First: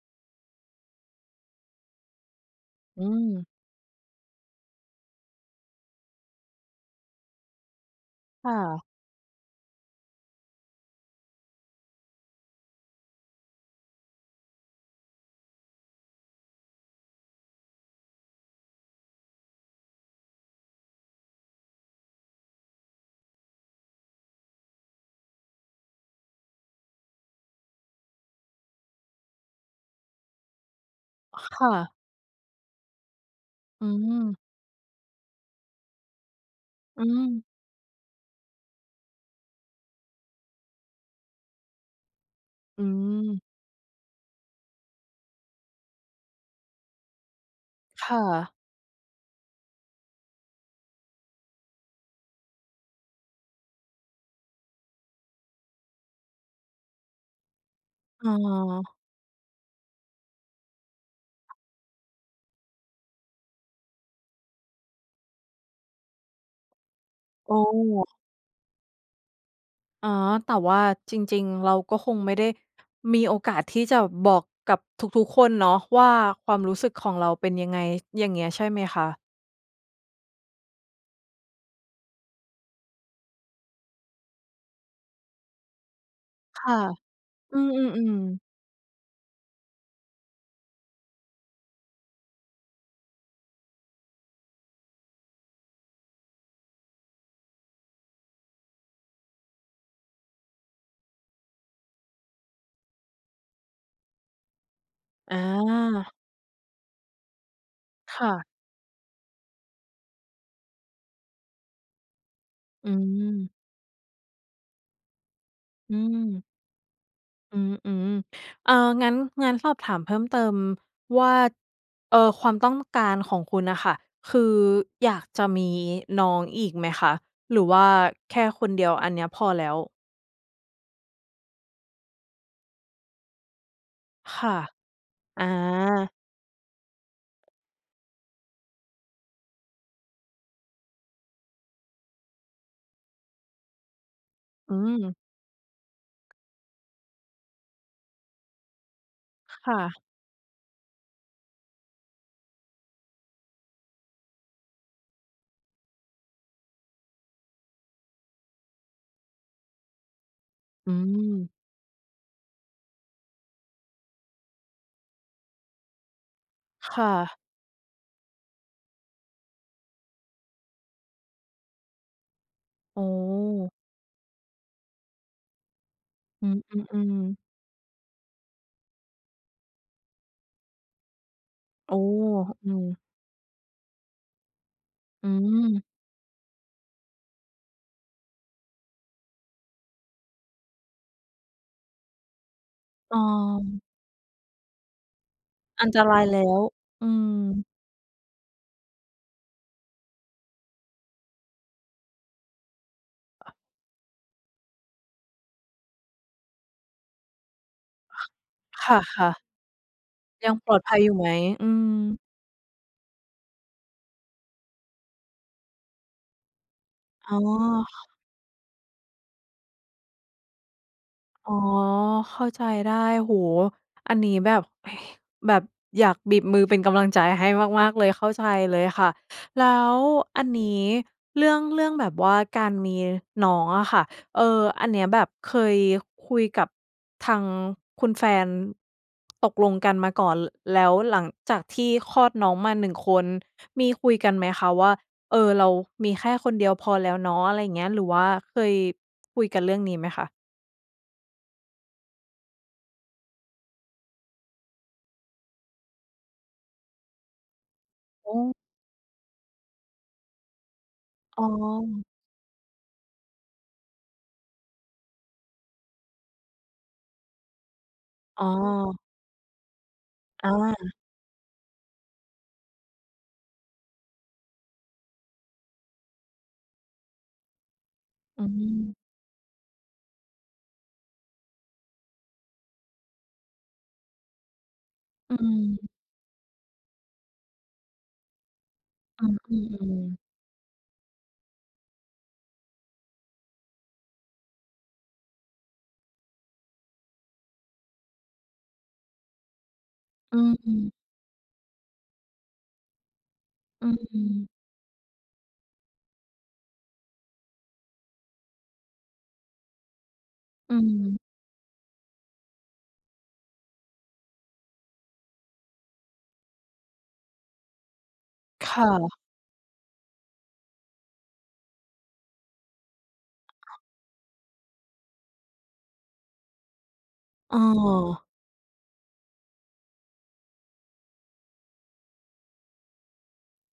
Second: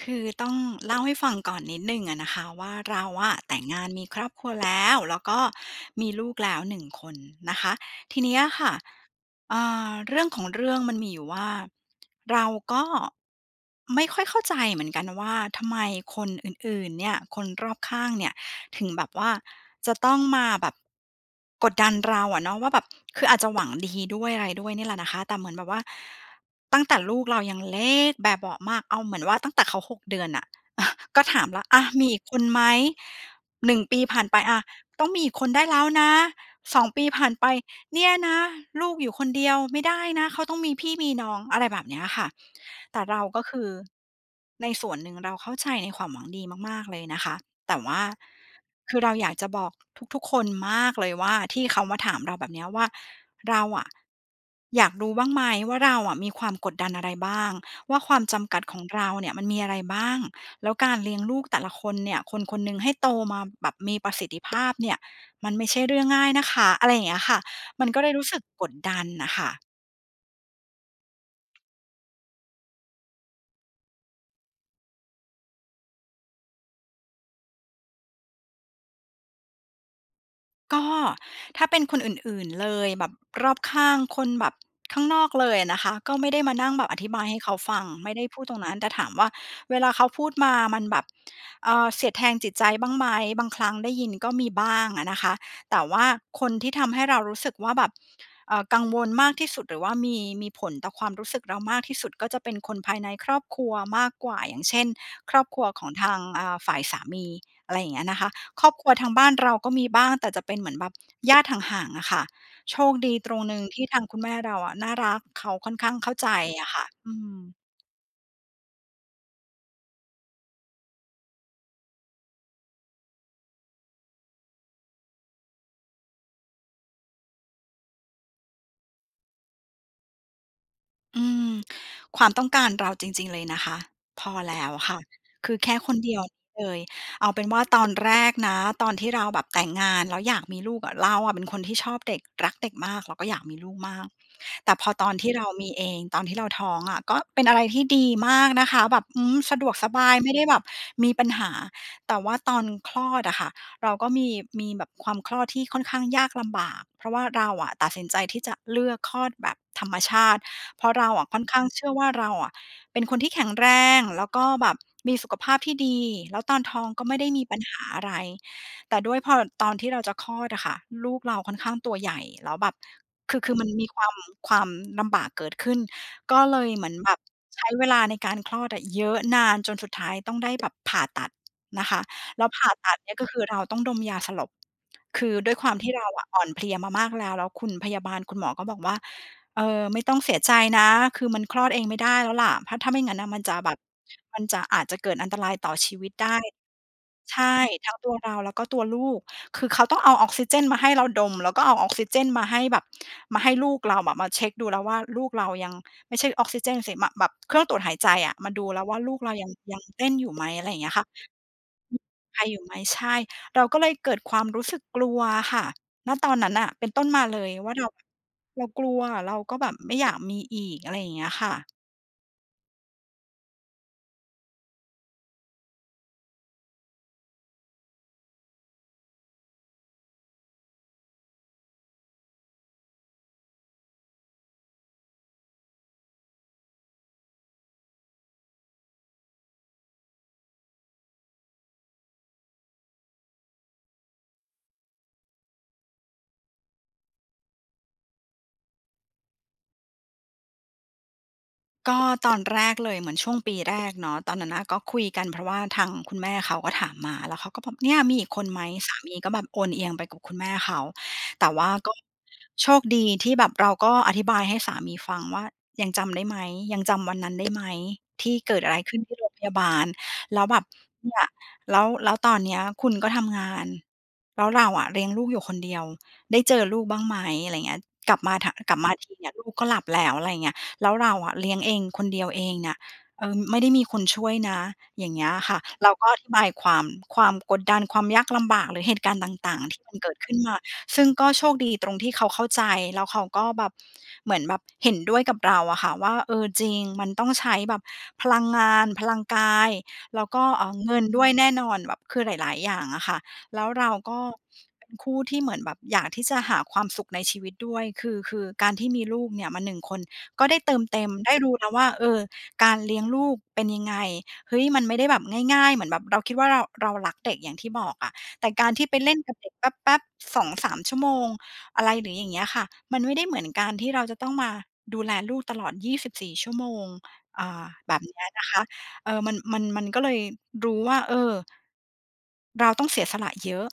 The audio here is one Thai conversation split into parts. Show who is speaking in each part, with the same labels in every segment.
Speaker 1: คือต้อง เล่าให้ฟังก่อนนิดหนึ่งอะนะคะว่า เร
Speaker 2: อื
Speaker 1: าอะ
Speaker 2: ม
Speaker 1: แต่งงานมีครอบครัวแล้ว แล้วก็มีลูกแล้ว 1 คนนะคะ ทีเนี้ย
Speaker 2: ค่
Speaker 1: ค่ะ
Speaker 2: ะ
Speaker 1: อ่า เรื่องของเรื่องมันมีอยู่ว่า เราก็ ไม่ค่อยเข้าใจเหมือนกันนะว่า ทำไมคนอื่น ๆ เนี่ย คนรอบข้างเนี่ย ถึงแบบว่าจะต้องมาแบบ กดดันเราอะเนาะว่าแบบ คืออาจจะหวังดี ด้วยอะไรด้วยเนี่ยแหละนะคะ แต่เหมือนแบบว่า ตั้งแต่ลูกเรายังเล็กแบเบาะมาก เอาเหมือนว่าตั้งแต่เขา 6 เดือนน่ะ ก็ถาม
Speaker 2: ค
Speaker 1: แล้ว
Speaker 2: ่
Speaker 1: "อะ
Speaker 2: ะ
Speaker 1: มีอีกคนไหม?" 1
Speaker 2: อื
Speaker 1: ปีผ่านไ
Speaker 2: ม
Speaker 1: ป "อะ ต้องมีอีกคนได้แล้วนะ" 2 ป
Speaker 2: อื
Speaker 1: ีผ่านไ
Speaker 2: ม
Speaker 1: ป "เนี่ยนะ ลูกอยู่คนเดียวไม่ได้นะ เขาต้องมีพี่มีน้อง" อะไรแบบเนี้ยค่ะ
Speaker 2: อื
Speaker 1: แต่เรา ก
Speaker 2: ม
Speaker 1: ็คือในส่วนหนึ่งเราเข้าใจในความหวังดีมาก ๆ เลยนะคะ แต่ว่า
Speaker 2: ค่ะ
Speaker 1: คือเราอยากจะบอกทุก ๆ คนมากเลยว่า ที่เขามาถามเราแบบเนี้ยว่า เราอะ อยากรู้บ้างไหมว่า เราอะมีความกดดันอะไรบ้าง? ว่า ความ
Speaker 2: อ๋อ
Speaker 1: จำกัดของเราเนี่ย มันมีอะไรบ้าง? แล้วการเลี้ยงลูกแต่ละคนเนี่ย คนคนหนึ่งให้โตมาแบบมีประสิทธิภาพ เนี่ย มันไม่ใช่เรื่องง่ายนะคะ อะไรเงี้ยค่ะ
Speaker 2: โอ้!
Speaker 1: มันก็เลยรู้สึกกดดันน่ะค่ะ
Speaker 2: อ๋อ แต่ว่าจริง ๆ เราก็คงไม่ได้มีโอกาสที่จะบอกกับทุก ๆ คนเนาะว่า ความรู้สึกของเราเป็นยังไง อย่างเงี้ยใช่ไหมคะ?
Speaker 1: ก็ ถ้าเป็นคนอื่น ๆ เลย แบบรอบข้าง คนแบบข้างนอกเลยอะนะคะ ก็ไม่ได้มา
Speaker 2: ค
Speaker 1: นั่ง
Speaker 2: ่ะ
Speaker 1: แบบอธิบายให้เข
Speaker 2: อ
Speaker 1: า
Speaker 2: ื
Speaker 1: ฟัง ไม
Speaker 2: ม
Speaker 1: ่ได้พู
Speaker 2: ๆ ๆ
Speaker 1: ดตรงนั้น แต่ถามว่า เวลาเขาพูดมามันแบบ เอ่อ เสียดแทงจิตใจบ้างไหม บางครั้งได้ยินก็มีบ้างอะนะคะ แต่ว่าคนที่ทำให้เรารู้สึกว่าแบบ เอ่อ กังวลมากที่สุดหรือว่ามี มีผลต่อความรู้สึกเรามากที่สุด ก็จะเป็นคนภายในครอบครัวมากกว่า อย่างเช่น ค
Speaker 2: อ
Speaker 1: รอบครัวของท
Speaker 2: า
Speaker 1: าง อ่า ฝ่ายสามี อะไรอย่างเงี้ยน
Speaker 2: ค
Speaker 1: ะค
Speaker 2: ่
Speaker 1: ะ
Speaker 2: ะ
Speaker 1: ครอบครัวทางบ้านเราก็มีบ้างแต่จะเป็นเหมือนแบบ ญาติห่าง ๆ อะค่ะ โช
Speaker 2: อื
Speaker 1: คดีตรง
Speaker 2: ม
Speaker 1: หนึ่งที่ทางคุณแม่เราอะน่ารัก เขาค่อนข้
Speaker 2: อ
Speaker 1: า
Speaker 2: ื
Speaker 1: งเข้าใจ
Speaker 2: ม
Speaker 1: อะค่ะ อืม
Speaker 2: อืม ๆ อา งั้น งั้นสอบถามเพิ่มเติมว่า เอ่อ ความต้องการของคุณน่ะค่ะ คืออยากจะมีน้องอีกไหมคะ หรือว่าแค่คนเดียวอันเนี้ยพอแล้ว?
Speaker 1: อืม ความต้องการเราจริง ๆ เลยนะคะ พอ
Speaker 2: ค่
Speaker 1: แ
Speaker 2: ะ
Speaker 1: ล้วค่ะ
Speaker 2: อ
Speaker 1: คือแค่คนเ
Speaker 2: า
Speaker 1: ดียวนี้เลย เอาเป็นว่าตอนแรกนะ ตอนที่เราแบบแต่งงาน แล้วอยากมีลูกอะ เราอะเป็นคนที่ชอบเด็ก รักเด็กมาก เราก็อยากมีลูกมาก แต
Speaker 2: อ
Speaker 1: ่
Speaker 2: ื
Speaker 1: พอตอน
Speaker 2: ม
Speaker 1: ที่เรามีเอง ตอนที่เราท้องอะ ก็เป็นอะไรที่ดีมากนะคะแบบ อืม สะด
Speaker 2: ค
Speaker 1: วก
Speaker 2: ่
Speaker 1: ส
Speaker 2: ะ
Speaker 1: บายไม่ได้แบบมีปัญหา แต่ว่าตอนคลอดอะค่ะ เราก็มี มีแบบความคลอดที่ค่อนข้างยากลำบาก เพราะว่าเราอะตัดสินใจที่จะเลือกคลอดแบบธรรมชาติ เพรา
Speaker 2: อื
Speaker 1: ะเราอะค่อน
Speaker 2: ม
Speaker 1: ข้างเชื่อว่า เราอะเป็นคนที่แข็งแรง แล้วก็แบบมีสุขภาพที่ดี แล้วตอนท้อง
Speaker 2: ค
Speaker 1: ก็
Speaker 2: ่
Speaker 1: ไม่ได้
Speaker 2: ะ
Speaker 1: มีปัญหาอะไร แต่ด้วยพอตอนที่เราจะคลอดอะค่ะ ลูกเราค่อนข้างตัวใหญ่ แล้วแบบ
Speaker 2: โอ้
Speaker 1: คือ คือมันมีความ ความลำบากเกิดขึ้น ก็
Speaker 2: อื
Speaker 1: เลยเหมือนแบ
Speaker 2: ม
Speaker 1: บ
Speaker 2: ๆ ๆ
Speaker 1: ใช้เวลาในการคลอดอะ เยอะนานจนสุดท้ายต้องได้แบบผ่าตัดนะ
Speaker 2: โอ
Speaker 1: ค
Speaker 2: ้!
Speaker 1: ะ แล้วผ่
Speaker 2: อื
Speaker 1: าตั
Speaker 2: ม
Speaker 1: ดเนี่ย ก็คือเราต้องดมยาสลบ ค
Speaker 2: อื
Speaker 1: ือด้วยความ
Speaker 2: ม
Speaker 1: ที่เราอะ อ่อนเพลียมามากแล้ว แล้วคุณพยาบาล คุณหมอก็บอกว่า เอ่อ ไม่ต้องเสียใจนะ คือมันคลอดเองไม่ได้แล้วล่ะ ถ้า ถ้าไม่งั
Speaker 2: อ
Speaker 1: ้
Speaker 2: ๋อ
Speaker 1: นมันจะแบบ มันจะ อาจจะเกิดอันตรายต่อ
Speaker 2: อั
Speaker 1: ช
Speaker 2: น
Speaker 1: ี
Speaker 2: ต
Speaker 1: วิ
Speaker 2: ร
Speaker 1: ต
Speaker 2: า
Speaker 1: ไ
Speaker 2: ย
Speaker 1: ด้
Speaker 2: แล้ว อื
Speaker 1: ใช่
Speaker 2: ม
Speaker 1: ทั้งตัวเราแล้วก็ตัวลูก คือเขาต้องเอาออกซิเจนมาให้เราดม แล้วก็เอาออกซิเจนมาให้แบบมาให้ลูกเราอะ มาเช็กดูแล้วว่า ลูกเรายัง ไม่ใช่ออกซิเจนสิ ม แบบเครื่องตรวจหายใจอะ มาดูแล้วว่า ลู
Speaker 2: ค
Speaker 1: ก
Speaker 2: ่
Speaker 1: เร
Speaker 2: ะ
Speaker 1: า
Speaker 2: ๆ
Speaker 1: ยัง ยังเต้นอยู่ไหม
Speaker 2: ยัง
Speaker 1: อะไ
Speaker 2: ป
Speaker 1: ร
Speaker 2: ลอด
Speaker 1: เงี้
Speaker 2: ภั
Speaker 1: ยค
Speaker 2: ย
Speaker 1: ่ะ
Speaker 2: อยู่ไหม? อืม
Speaker 1: ไออยู่ไหม? ใช่ เราก็เลยเกิดความรู้สึกกลัวอะค่ะ ณ ตอนนั้นน่ะ เป็นต้นมา
Speaker 2: อ๋
Speaker 1: เ
Speaker 2: อ
Speaker 1: ลยว่า เรา
Speaker 2: ค
Speaker 1: เรากลัว เราก็แบบไม่อยากมีอีก อะไรอย่างเงี้ยค่
Speaker 2: อ๋อ
Speaker 1: ะ
Speaker 2: เข้าใจได้ โอ้โฮ! อันนี้แบบ แบบอยากบีบมือ เป็นกำลังใจให้มาก ๆ เลย เข้าใจเลยค่ะ แล้วอันนี้เรื่อง เรื่องแบบว่าการมีน้องอะค่ะ เอ่อ อันเนี้ย แบบเคยคุยกับทางคุณแฟนตกลงกันมาก่อน ล แล้วหลังจากที่คลอดน้องมา 1 คน มีคุยกันไหมคะว่า เออเรามีแค่คนเดียวพอแล้วเนาะ อะไรอย่างเงี้ย หรือว่าเคยคุยกันเรื่องนี้ไหมคะ?
Speaker 1: ก็ตอนแรกเลย เหมือนช่วงปีแรกเนาะ ตอนนั้นน่ะ ก็คุยกันเพราะว่าทางคุณแม่เขาก็ถามมา แล้วเขาก็บอก เนี่ยมีอ
Speaker 2: โ
Speaker 1: ีกคน
Speaker 2: อ้
Speaker 1: ไหม สามีก็แบบโอนเอียงไปกับคุณแม่เขา
Speaker 2: อ๋
Speaker 1: แต่ว่าก็
Speaker 2: อ
Speaker 1: โชคดีที่แบบเราก็อธิบายให้สามีฟังว่า ยังจำได้ไหม ยังจำวันนั้นได้ไหม ที่
Speaker 2: อ๋อ
Speaker 1: เกิดอะไรขึ้นที่โรงพยาบาล แล้ว
Speaker 2: อ
Speaker 1: แบบ
Speaker 2: า
Speaker 1: เนี่ย แล้ว แล้วตอนนี้คุณก็ทำงาน แล้วเราอะเลี้ยงลูกอยู่คนเดียว ได้เจอลูกบ้างไหม อะไรอย่างเงี้ย กลับมา
Speaker 2: อื
Speaker 1: ท กลับมา
Speaker 2: ม
Speaker 1: ทีเนี่ย ลูกก็หลับแล้ว อะไรอย่างเงี้ย แล้วเราอะเลี้ยงเองคนเดียวเองเนี่ย เอ่อ ไม่ได้มีคนช่วยนะ อย่างเงี้
Speaker 2: อ
Speaker 1: ย
Speaker 2: ื
Speaker 1: อะค่ะ เ
Speaker 2: ม
Speaker 1: ราก็อธิบายความ ความกดดัน ความยากลำบากหรือเหตุการณ
Speaker 2: อ
Speaker 1: ์
Speaker 2: ื
Speaker 1: ต่าง ๆ ที่มั
Speaker 2: ม
Speaker 1: นเกิ
Speaker 2: ๆ ๆ
Speaker 1: ดขึ้นมา ซึ่งก็โชคดีตรงที่เขาเข้าใจ แล้วเขาก็แบบ เหมือนแบบเห็นด้วยกับเราอะค่ะ ว่า เออ จริง มันต้องใช้แบบพลังงาน พลังกาย แล้ว
Speaker 2: อื
Speaker 1: ก็ เอ่อ
Speaker 2: ม
Speaker 1: เง
Speaker 2: ๆ
Speaker 1: ินด้วยแน่นอนแบบ คือหลาย ๆ อย่างอะค่ะ แล้ว
Speaker 2: อ
Speaker 1: เร
Speaker 2: ื
Speaker 1: าก็
Speaker 2: ม ๆ
Speaker 1: เป็นคู่ที่เหมือนแบบอยากที่จะหาความสุขในชีวิตด้วย คือ คือการที่มีลูกเนี่ยมา 1 คน ก็ได้เ
Speaker 2: อ
Speaker 1: ติมเต็ม
Speaker 2: ืม
Speaker 1: ได้รู้นะว่า เออ การเลี้ยงลูกเป็นยังไง เฮ้ย มันไม่ได้แบบง่าย ๆ เหมือนแบบเราคิดว่าเรา เรารักเด็กอย่างที่บอกอะ แต่ก
Speaker 2: ค
Speaker 1: ารที
Speaker 2: ่
Speaker 1: ่ไปเล่
Speaker 2: ะ
Speaker 1: นกับเด็กแป๊บ ๆ 2-3 ชั่วโมง อะไรหรืออย่างเงี้ยอะค่ะ มันไม่ได้เหมือนการที่เราจะต้องมาดูแลลูกตลอด 24 ชั่วโมง อ่
Speaker 2: อ้
Speaker 1: า แบบนี้
Speaker 2: อ
Speaker 1: นะคะ เออ มัน มัน มันก็เลยรู้ว่า เออ เราต้องเสียสละเยอะ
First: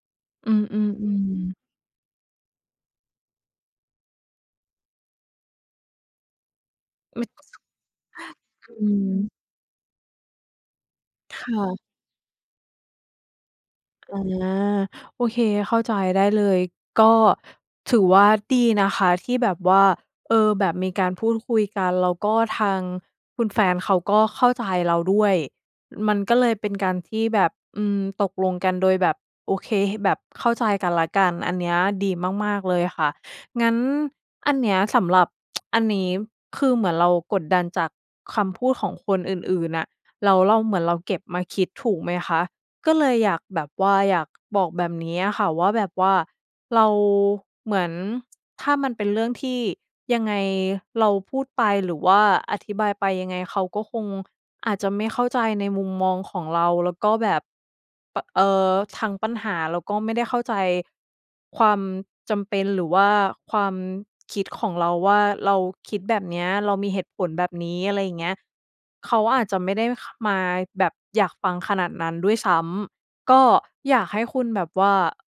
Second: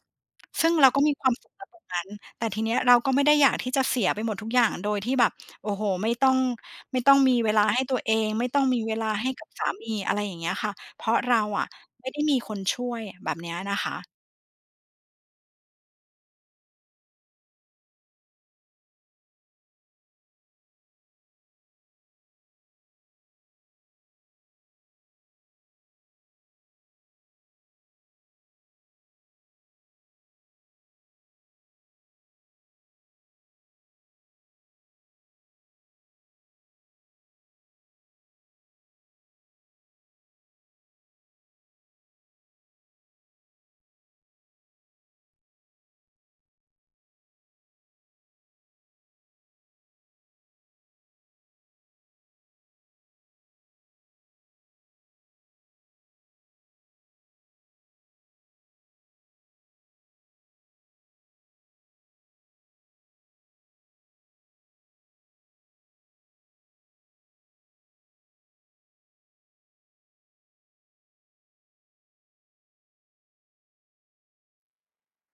Speaker 2: อื
Speaker 1: ซ
Speaker 2: ม
Speaker 1: ึ่งเราก็มีความสุ
Speaker 2: ๆ
Speaker 1: ข
Speaker 2: ๆ
Speaker 1: ณ ตรงนั้น แต่ทีนี้เราก็ไม่ได้อยากที่จะเสียไปหมดทุกอย่างโดยที่แบบ โอ้โฮ ไม่ต้อง ไม่ต้อง
Speaker 2: ไม
Speaker 1: มีเวลา
Speaker 2: ่
Speaker 1: ให้ตัวเอง ไม่ต้อง
Speaker 2: อ
Speaker 1: มี
Speaker 2: ื
Speaker 1: เวลาให้
Speaker 2: ม
Speaker 1: กับสามี อะไรอย่างเงี้ยค่ะ เพราะเร
Speaker 2: ค
Speaker 1: าอ
Speaker 2: ่
Speaker 1: ะ
Speaker 2: ะ
Speaker 1: ไม่ได้มีคนช่วยแบบเนี้ยนะคะ
Speaker 2: อา โอเค เข้าใจได้เลย ก็ถือว่าดีนะคะที่แบบว่า เออ แบบมีการพูดคุยกัน แล้วก็ทางคุณแฟนเขาก็เข้าใจเราด้วย มันก็เลยเป็นการที่แบบ อืม ตกลงกันโดยแบบ โอเค แบบเข้าใจกันและกัน อันเนี้ยดีมาก ๆ เลยค่ะ งั้นอันเนี้ยสำหรับ อันนี้คือเหมือนเรากดดันจากคำพูดของคนอื่น ๆ น่ะ แล้วเรา เหมือนเราเก็บมาคิด ถูกไหมคะ ก็เลยอยากแบบว่า อยากบอกแบบนี้อะค่ะว่า แบบว่าเราเหมือน ถ้ามันเป็นเรื่องที่ยังไงเราพูดไป หรือว่าอธิบายไปยังไงเขาก็คงอาจจะไม่เข้าใจในมุมมองของเราแล้วก็แบบ ป เอ่อ ทั้งปัญหาเราก็ไม่ได้เข้าใจความจำเป็น หรือว่าความคิดของเราว่า เราคิดแบบเนี้ย เรามีเหตุผลแบบนี้ อะไรอย่างเงี้ย เขาอาจจะไม่ได้ ข มาแบบอยากฟังขนาดนั้นด้วยซ้ำ ก็อยากให้คุณแบบว่า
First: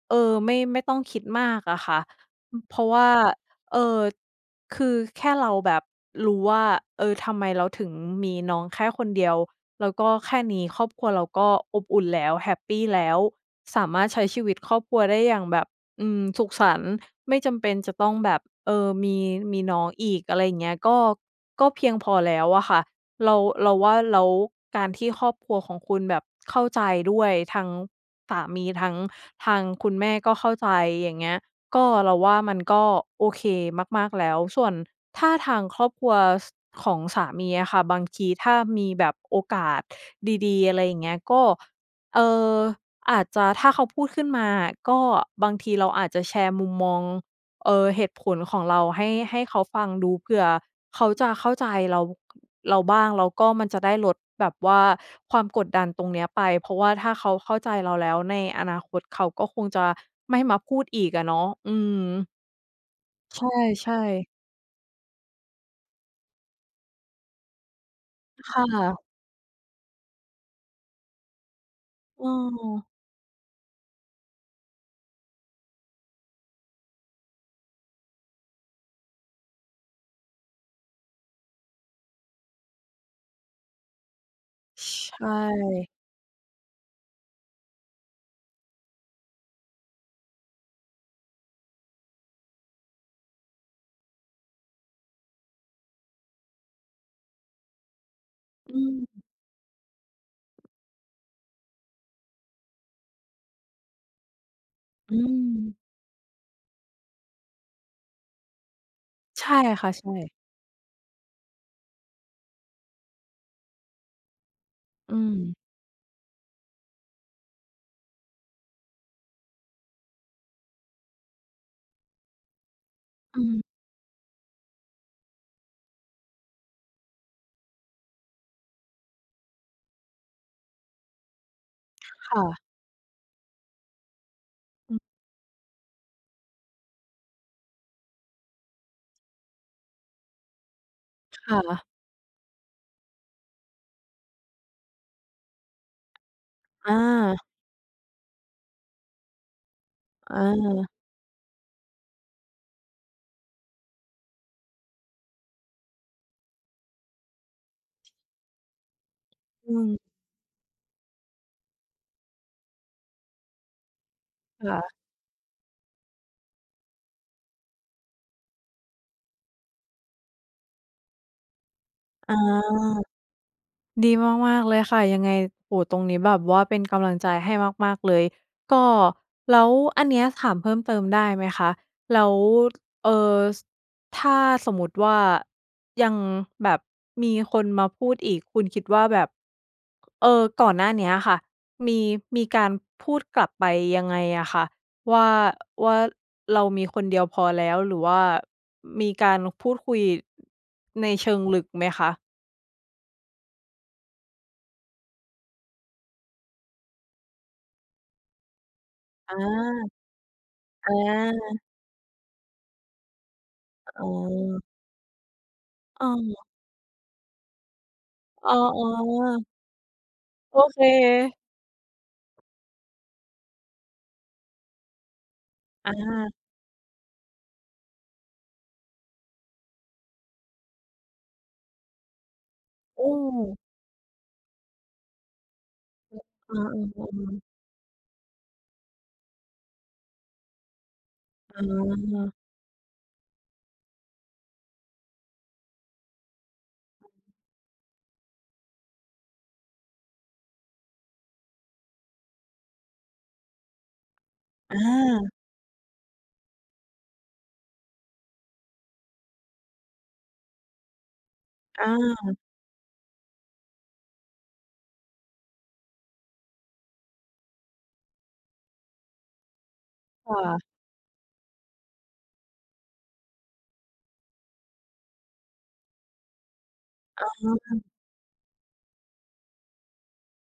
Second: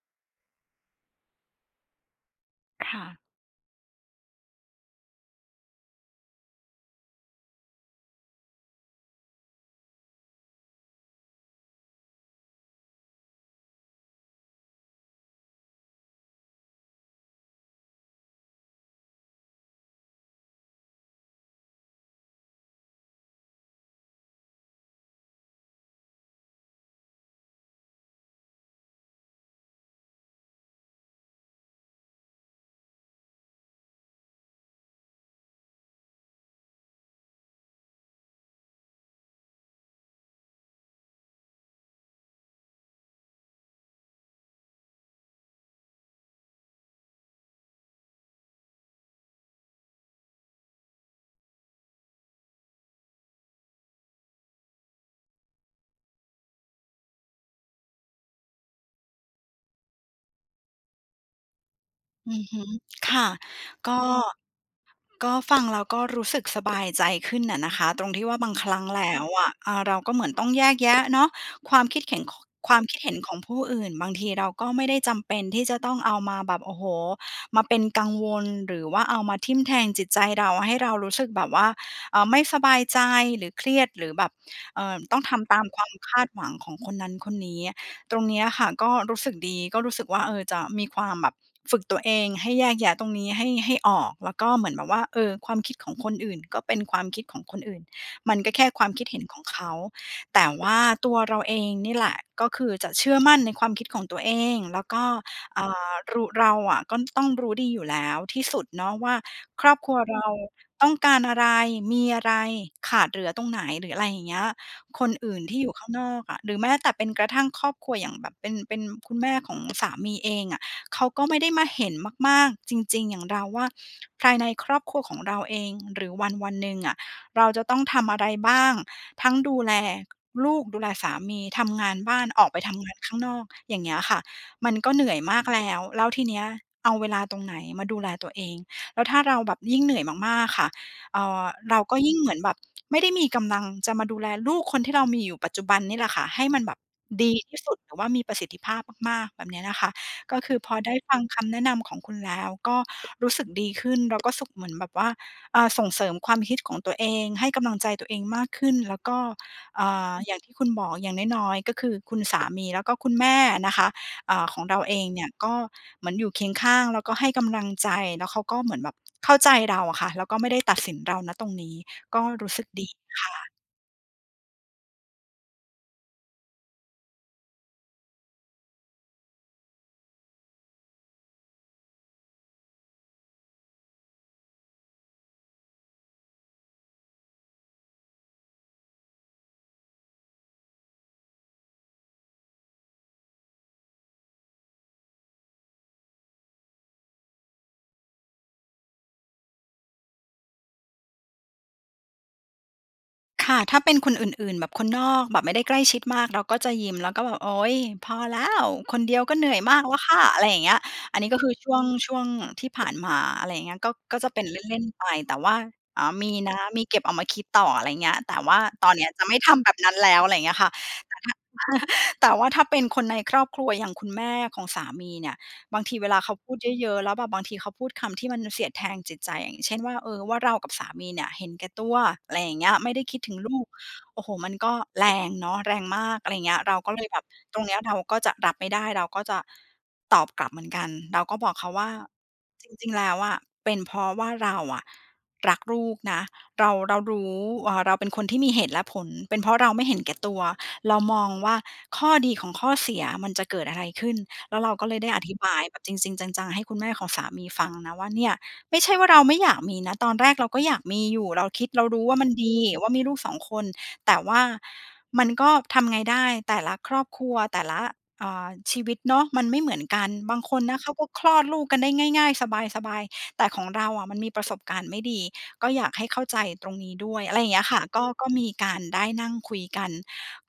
Speaker 2: เออ ไม่ ไม่ต้องคิดมากอะค่ะ เพราะ
Speaker 1: ค
Speaker 2: ว
Speaker 1: ่
Speaker 2: ่า
Speaker 1: ะ
Speaker 2: เออ คือแค่เราแบบรู้ว่า เออ ทำไมเราถึงมีน้องแค่คนเดียว แล้วก็แค่นี้ครอบครัวเราก็อบอุ่นแล้วแฮปปีแล้ว สามารถใช้ชีวิตครอบครัวได้อย่างแบบ อืม สุขสันต์ ไม่จำเป็นจะต้องแบบ เออ มี มีน้องอีก อะไรอย่างเงี้ย ก็ ก็เพียงพอแล้วอะค่ะ เรา เราว่าแล้วการที่ครอบครัวของคุณแบบเข้าใจด้วย ทางสามี ทั้งทางคุณแม่ก็เข้าใจอย่างเงี้ย ก็เราว่ามันก็โอเคมาก ๆ แล้ว ส่วนถ้าทางครอบครัว ส ของสามีอะค่ะ บางทีถ้ามีแบบโอกาสดี ๆ อะไรอย่างเงี้ย ก็ เอ่อ อาจจะถ้าเขาพูดขึ้นมาก็บางทีเราอาจจะแชร์มุมมอง เอ่อ เหตุผลของเราให้ ให้เขาฟังดูเผื่อเขาจะเข้าใจเรา เราบ้างแล้วก็มันจะได้ลดแบบว่าความกดดันตรงนี้ไป เพราะว่าถ้าเขาเข้าใจเราแล้วในอนาคตเขาก็คงจะไม่มาพูดอีกอะเนาะ อืม
Speaker 1: อือฮึ ค่ะ
Speaker 2: ใช
Speaker 1: ก
Speaker 2: ่
Speaker 1: ็
Speaker 2: ๆ
Speaker 1: ก็ ฟังแล้วก็รู้สึกสบาย ใจขึ้นอะนะคะ ตรงที่ว่าบา
Speaker 2: ค
Speaker 1: ง
Speaker 2: ่
Speaker 1: ครั้ง
Speaker 2: ะ
Speaker 1: แล้วอะ อ่า เราก็เหมือนต้องแยก แยะเนาะ ความคิดเห็
Speaker 2: อ
Speaker 1: น
Speaker 2: ื
Speaker 1: ข ความ
Speaker 2: ม
Speaker 1: คิดเห็นของผู้อื่น บางทีเราก็ไม่ได้จำเป็นที่จะต้องเอามาแบบ โอ้โฮ มาเป็นกังวล หรือว่าเอามาทิ่มแทงจิตใจเรา ให้เรารู้สึกแบบว่า เอ่อ ไม่สบายใจหรือเครียด หรือแบบ เอ่อ
Speaker 2: ใ
Speaker 1: ต
Speaker 2: ช
Speaker 1: ้องทำตามควา
Speaker 2: ่
Speaker 1: มคาดหวังของคนนั้นคนนี้ ตรงนี้อะค่ะก็รู้สึกดี ก็รู้สึกว่า เออ จะมีความแบบ ฝึกตัวเอง ให้แยกแยะตรงนี้ให้ ให้ออก แล้วก็เหมือนแบบว่า เออ ความคิดของคนอื่นก็เป็นความคิดของคนอื่น มันก็แค่
Speaker 2: อื
Speaker 1: ความคิดเห็
Speaker 2: ม
Speaker 1: นของเขา แต่ว่าตัวเราเองนี่แหละ ก็คือจะเชื่อมั่นในความคิดของตัวเอง แล้วก็
Speaker 2: อื
Speaker 1: อ่
Speaker 2: ม
Speaker 1: า รู เราอะก็ต้องรู้ดีอยู่แล้วที่สุดเนาะว่า
Speaker 2: ใช่
Speaker 1: ครอบ
Speaker 2: ค
Speaker 1: ค
Speaker 2: ่ะ
Speaker 1: รัว
Speaker 2: ใช่
Speaker 1: เราต้องการอะไร มีอะไรขาดเหลือตรงไหน หรืออะไรอย่างเงี้ย คน
Speaker 2: อื
Speaker 1: อื่นที
Speaker 2: ม
Speaker 1: ่อยู่ข้างนอกอะ หรือแม้แต่เป็นกระทั่งครอบครัวอย่างแบบเป็น เป็นคุณแม่ของ สามีเองอะ เขาก็ไม่ได้มาเห็นมาก ๆ จริง ๆ อย่างเ
Speaker 2: อ
Speaker 1: ร
Speaker 2: ื
Speaker 1: าว
Speaker 2: ม
Speaker 1: ่า ภายในครอบครัวของเราเอง หรือวันวันหนึ่งอะ เราจะต้องทำอะไรบ้าง ทั้งดูแลลูก ดูแลสามี ทำงานบ้าน
Speaker 2: ค่
Speaker 1: ออกไป
Speaker 2: ะ
Speaker 1: ทำงานข้างนอก อย่างเงี้ยอะค่ะ มันก็
Speaker 2: อ
Speaker 1: เหนื่อยมากแล้ว แล้วทีเนี้ยเอาเวลาตรงไหนมาดูแลตัวเอง แล้วถ้าเราแบบยิ่งเหนื่อยมาก ๆ ค่ะ เอ่
Speaker 2: ค
Speaker 1: อ
Speaker 2: ่
Speaker 1: เร
Speaker 2: ะ
Speaker 1: าก็ยิ่งเหมือนแบบ ไม่ได้มีกำลังจะมาดูแลลูกคนที่เรามีอยู่ปัจจุบันนี่แหละค่ะ ให้มันแบบ
Speaker 2: อา
Speaker 1: ดีที่สุด หรือว่ามีประสิทธิภาพมาก ๆ แบบนี้นะคะ
Speaker 2: เ
Speaker 1: ก็คือพอไ
Speaker 2: ออ
Speaker 1: ด้ฟังคำแนะนำของคุณแล้ว ก็ รู้สึกดีขึ้น แล้ว ก็สุขเหมือนแบบว่า เอ่อ ส่งเสริมความคิดของตัวเอง ให้กำลังใจตัวเองมากขึ้น แล้วก็
Speaker 2: อื
Speaker 1: อ่
Speaker 2: ม
Speaker 1: า อย่างที่คุณบอกอย่างน้อย ๆ ก็คือคุณสามี แล้วก็คุณแม่นะคะ อ่า ของ
Speaker 2: เหร
Speaker 1: เรา
Speaker 2: อ?
Speaker 1: เองเนี่ย ก็เหมือนอยู่เคียงข้าง แล้วก็ให้กำลังใจแล้วเขาก็เหมือนแบบเข้าใจเราอะค่ะ แล้วก็ไม่ ได้ตัดสินเรา ณ ตรงนี้ ก็
Speaker 2: อ๋อ
Speaker 1: รู้สึกดีค่ะ
Speaker 2: ดีมาก ๆ เลยค่ะ ยังไง โอ้โฮ ตรงนี้แบบว่าเป็นกำลังใจให้มาก ๆ เลย ก็แล้วอันนี้ถามเพิ่มเติมได้ไหมคะ แล้ว เอ่อ ถ้าสมมุติว่า ยังแบบมีคนมาพูดอีก คุณคิดว่าแบบ เออ ก่อนหน้าเนี้ยอะค่ะ มี มีการพูดกลับไปยังไงอะคะ ว่า ว่าเรามีคนเดียวพอแล้วหรือว่ามีการพูดคุยในเชิงลึกไหมคะ?
Speaker 1: ค่ะ ถ้าเป็นคนอื่น ๆ แบบคนนอก แบบไม่ได้ใกล้ชิดมาก เราก็จะยิ้ม แล้วก็แบบ "โอ๊ย! พอแล้ว คนเดียว
Speaker 2: อ
Speaker 1: ก็
Speaker 2: า
Speaker 1: เหนื่อยมากแล้วค่ะ" อะไรอย่างเงี้ย
Speaker 2: อ
Speaker 1: อันนี้ก็คือ
Speaker 2: า
Speaker 1: ช่วง ช่วงที่ผ่านมา อะไรอย่างเงี้ย ก็
Speaker 2: อ๋
Speaker 1: ก็จะเป็นเ
Speaker 2: อ
Speaker 1: ล่น ๆ ไป แต่ว่า
Speaker 2: เ
Speaker 1: อ่า มี
Speaker 2: ออ
Speaker 1: นะ มีเก็บเอามาคิดต่อ อะไรอย่างเงี้ย แต่
Speaker 2: อ
Speaker 1: ว
Speaker 2: ๋อ
Speaker 1: ่าตอนเนี้ย จะไม่
Speaker 2: ๆ
Speaker 1: ทำแบบนั้นแล้ว อะไรเงี้
Speaker 2: โอ
Speaker 1: ยค่ะ
Speaker 2: เค
Speaker 1: แต่ถ้า แต่ว่าถ้าเป็นคนในครอบครัวอย่างคุณแม่ของสามีเนี่ย บาง
Speaker 2: อ
Speaker 1: ทีเวลาเ
Speaker 2: า
Speaker 1: ขาพูดเยอะ ๆ แล้วแบบบางทีเขาพูดคำที่มันเสียดแทงจิตใจ อย่างเช่นว่า เออ ว่า "เรากับสามีเนี่ยเห็นแก่ตัว" อะไรอย่างเงี้ย "ไม่ได้
Speaker 2: อื
Speaker 1: คิดถึงลู
Speaker 2: ม
Speaker 1: ก" โอ้โฮ มันก็แรงเนาะ แรงมาก อะไรเง
Speaker 2: อ
Speaker 1: ี้
Speaker 2: ื
Speaker 1: ย
Speaker 2: อ
Speaker 1: เราก็
Speaker 2: เ
Speaker 1: เล
Speaker 2: อ
Speaker 1: ยแบบ
Speaker 2: อ ๆ ๆ
Speaker 1: ตรงเนี้ยเราก็จะรับไม่ได้ เราก็จะตอบกลับเหมือนกัน เราก็บอก
Speaker 2: อ๋
Speaker 1: เขาว่า
Speaker 2: อ
Speaker 1: "จริง ๆ แล้วอะ เป็นเพราะว่าเราอะรักลูกนะ เรา เรารู้ เอ่อ เราเป็นคนที่มีเหตุและผล เป็นเพราะเราไม่เห็นแก่ตัว เรามองว่าข้อดีของข้อเสียมันจะเกิดอะไรขึ้น" แล้วเรา
Speaker 2: อ
Speaker 1: ก็เลยได้อ
Speaker 2: า
Speaker 1: ธิบายแบบจริง ๆ จัง ๆ ให้คุณแม่ของสามีฟังนะว่า "เนี่ย ไม่ใช่ว่าเราไม่อยากมีนะ ตอนแรกเราก็อยากมีอยู่ เราคิด เร
Speaker 2: อ
Speaker 1: ารู้ว่า มัน
Speaker 2: า
Speaker 1: ดีว่ามีลูก 2 คน แต่ว่า มันก็ทำไงได้แต่ละครอบครัว แต่ละ เอ่อ ชีวิตเนาะ มันไม่เหมือนกัน
Speaker 2: ค
Speaker 1: บ
Speaker 2: ่
Speaker 1: างค
Speaker 2: ะ
Speaker 1: นนะเขาก็คลอดลูกกันได้ง่าย ๆ สบาย ๆ แต่ของเราอะมันมีประสบการณ์ไม่ดี ก็อยากให้เข้าใจตรงนี้ด้วย"
Speaker 2: อ๋
Speaker 1: อะไรอย่างเงี้ยอะค
Speaker 2: อ
Speaker 1: ่ะ ก็ ก็มีการได้นั่งคุยกัน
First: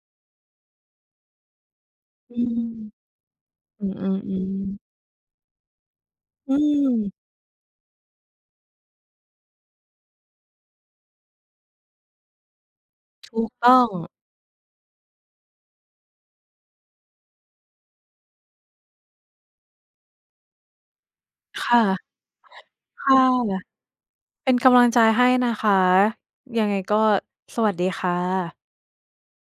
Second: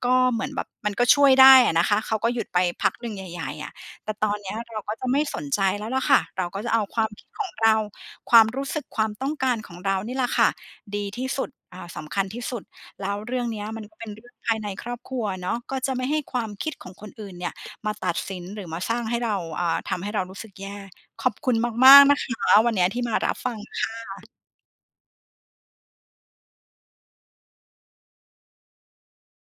Speaker 1: ก็เหมือนแบบ มันก็ช่วยได้อะนะคะ เขาก็
Speaker 2: อื
Speaker 1: หยุดไป
Speaker 2: ม
Speaker 1: พักหนึ่งใหญ่ ๆ อะ
Speaker 2: อื
Speaker 1: แต่
Speaker 2: อ
Speaker 1: ตอนเนี้ยเร
Speaker 2: ๆ
Speaker 1: า
Speaker 2: ๆ
Speaker 1: ก็จะไม่สนใจแล้วล่ะค่ะ เรา
Speaker 2: อื
Speaker 1: ก็จะเอาความ
Speaker 2: ม
Speaker 1: คิดของเรา ความรู้สึกความต้องการของเรานี่แหละค่ะ ดีที่สุด อ่า สำคัญที่สุด แล้ว
Speaker 2: ถ
Speaker 1: เรื่
Speaker 2: ู
Speaker 1: อง
Speaker 2: ก
Speaker 1: เนี้ย
Speaker 2: ต้อ
Speaker 1: มัน
Speaker 2: ง
Speaker 1: ก็เป็นเรื่องภายในครอบครัวเนาะ ก็จะไม่ให้ความคิดของคนอื่นเนี่ยมาตัดสิน หรือมาสร้างให้เรา อ่า ทำให้เรารู้สึกแย่ ขอบคุณ
Speaker 2: ค่ะ
Speaker 1: มาก ๆ นะคะ วันเนี้ยที
Speaker 2: ค
Speaker 1: ่ม
Speaker 2: ่
Speaker 1: า
Speaker 2: ะ
Speaker 1: รับฟังค่ะ
Speaker 2: เป็นกำลังใจให้นะคะ ยังไงก็สวัสดีค่ะ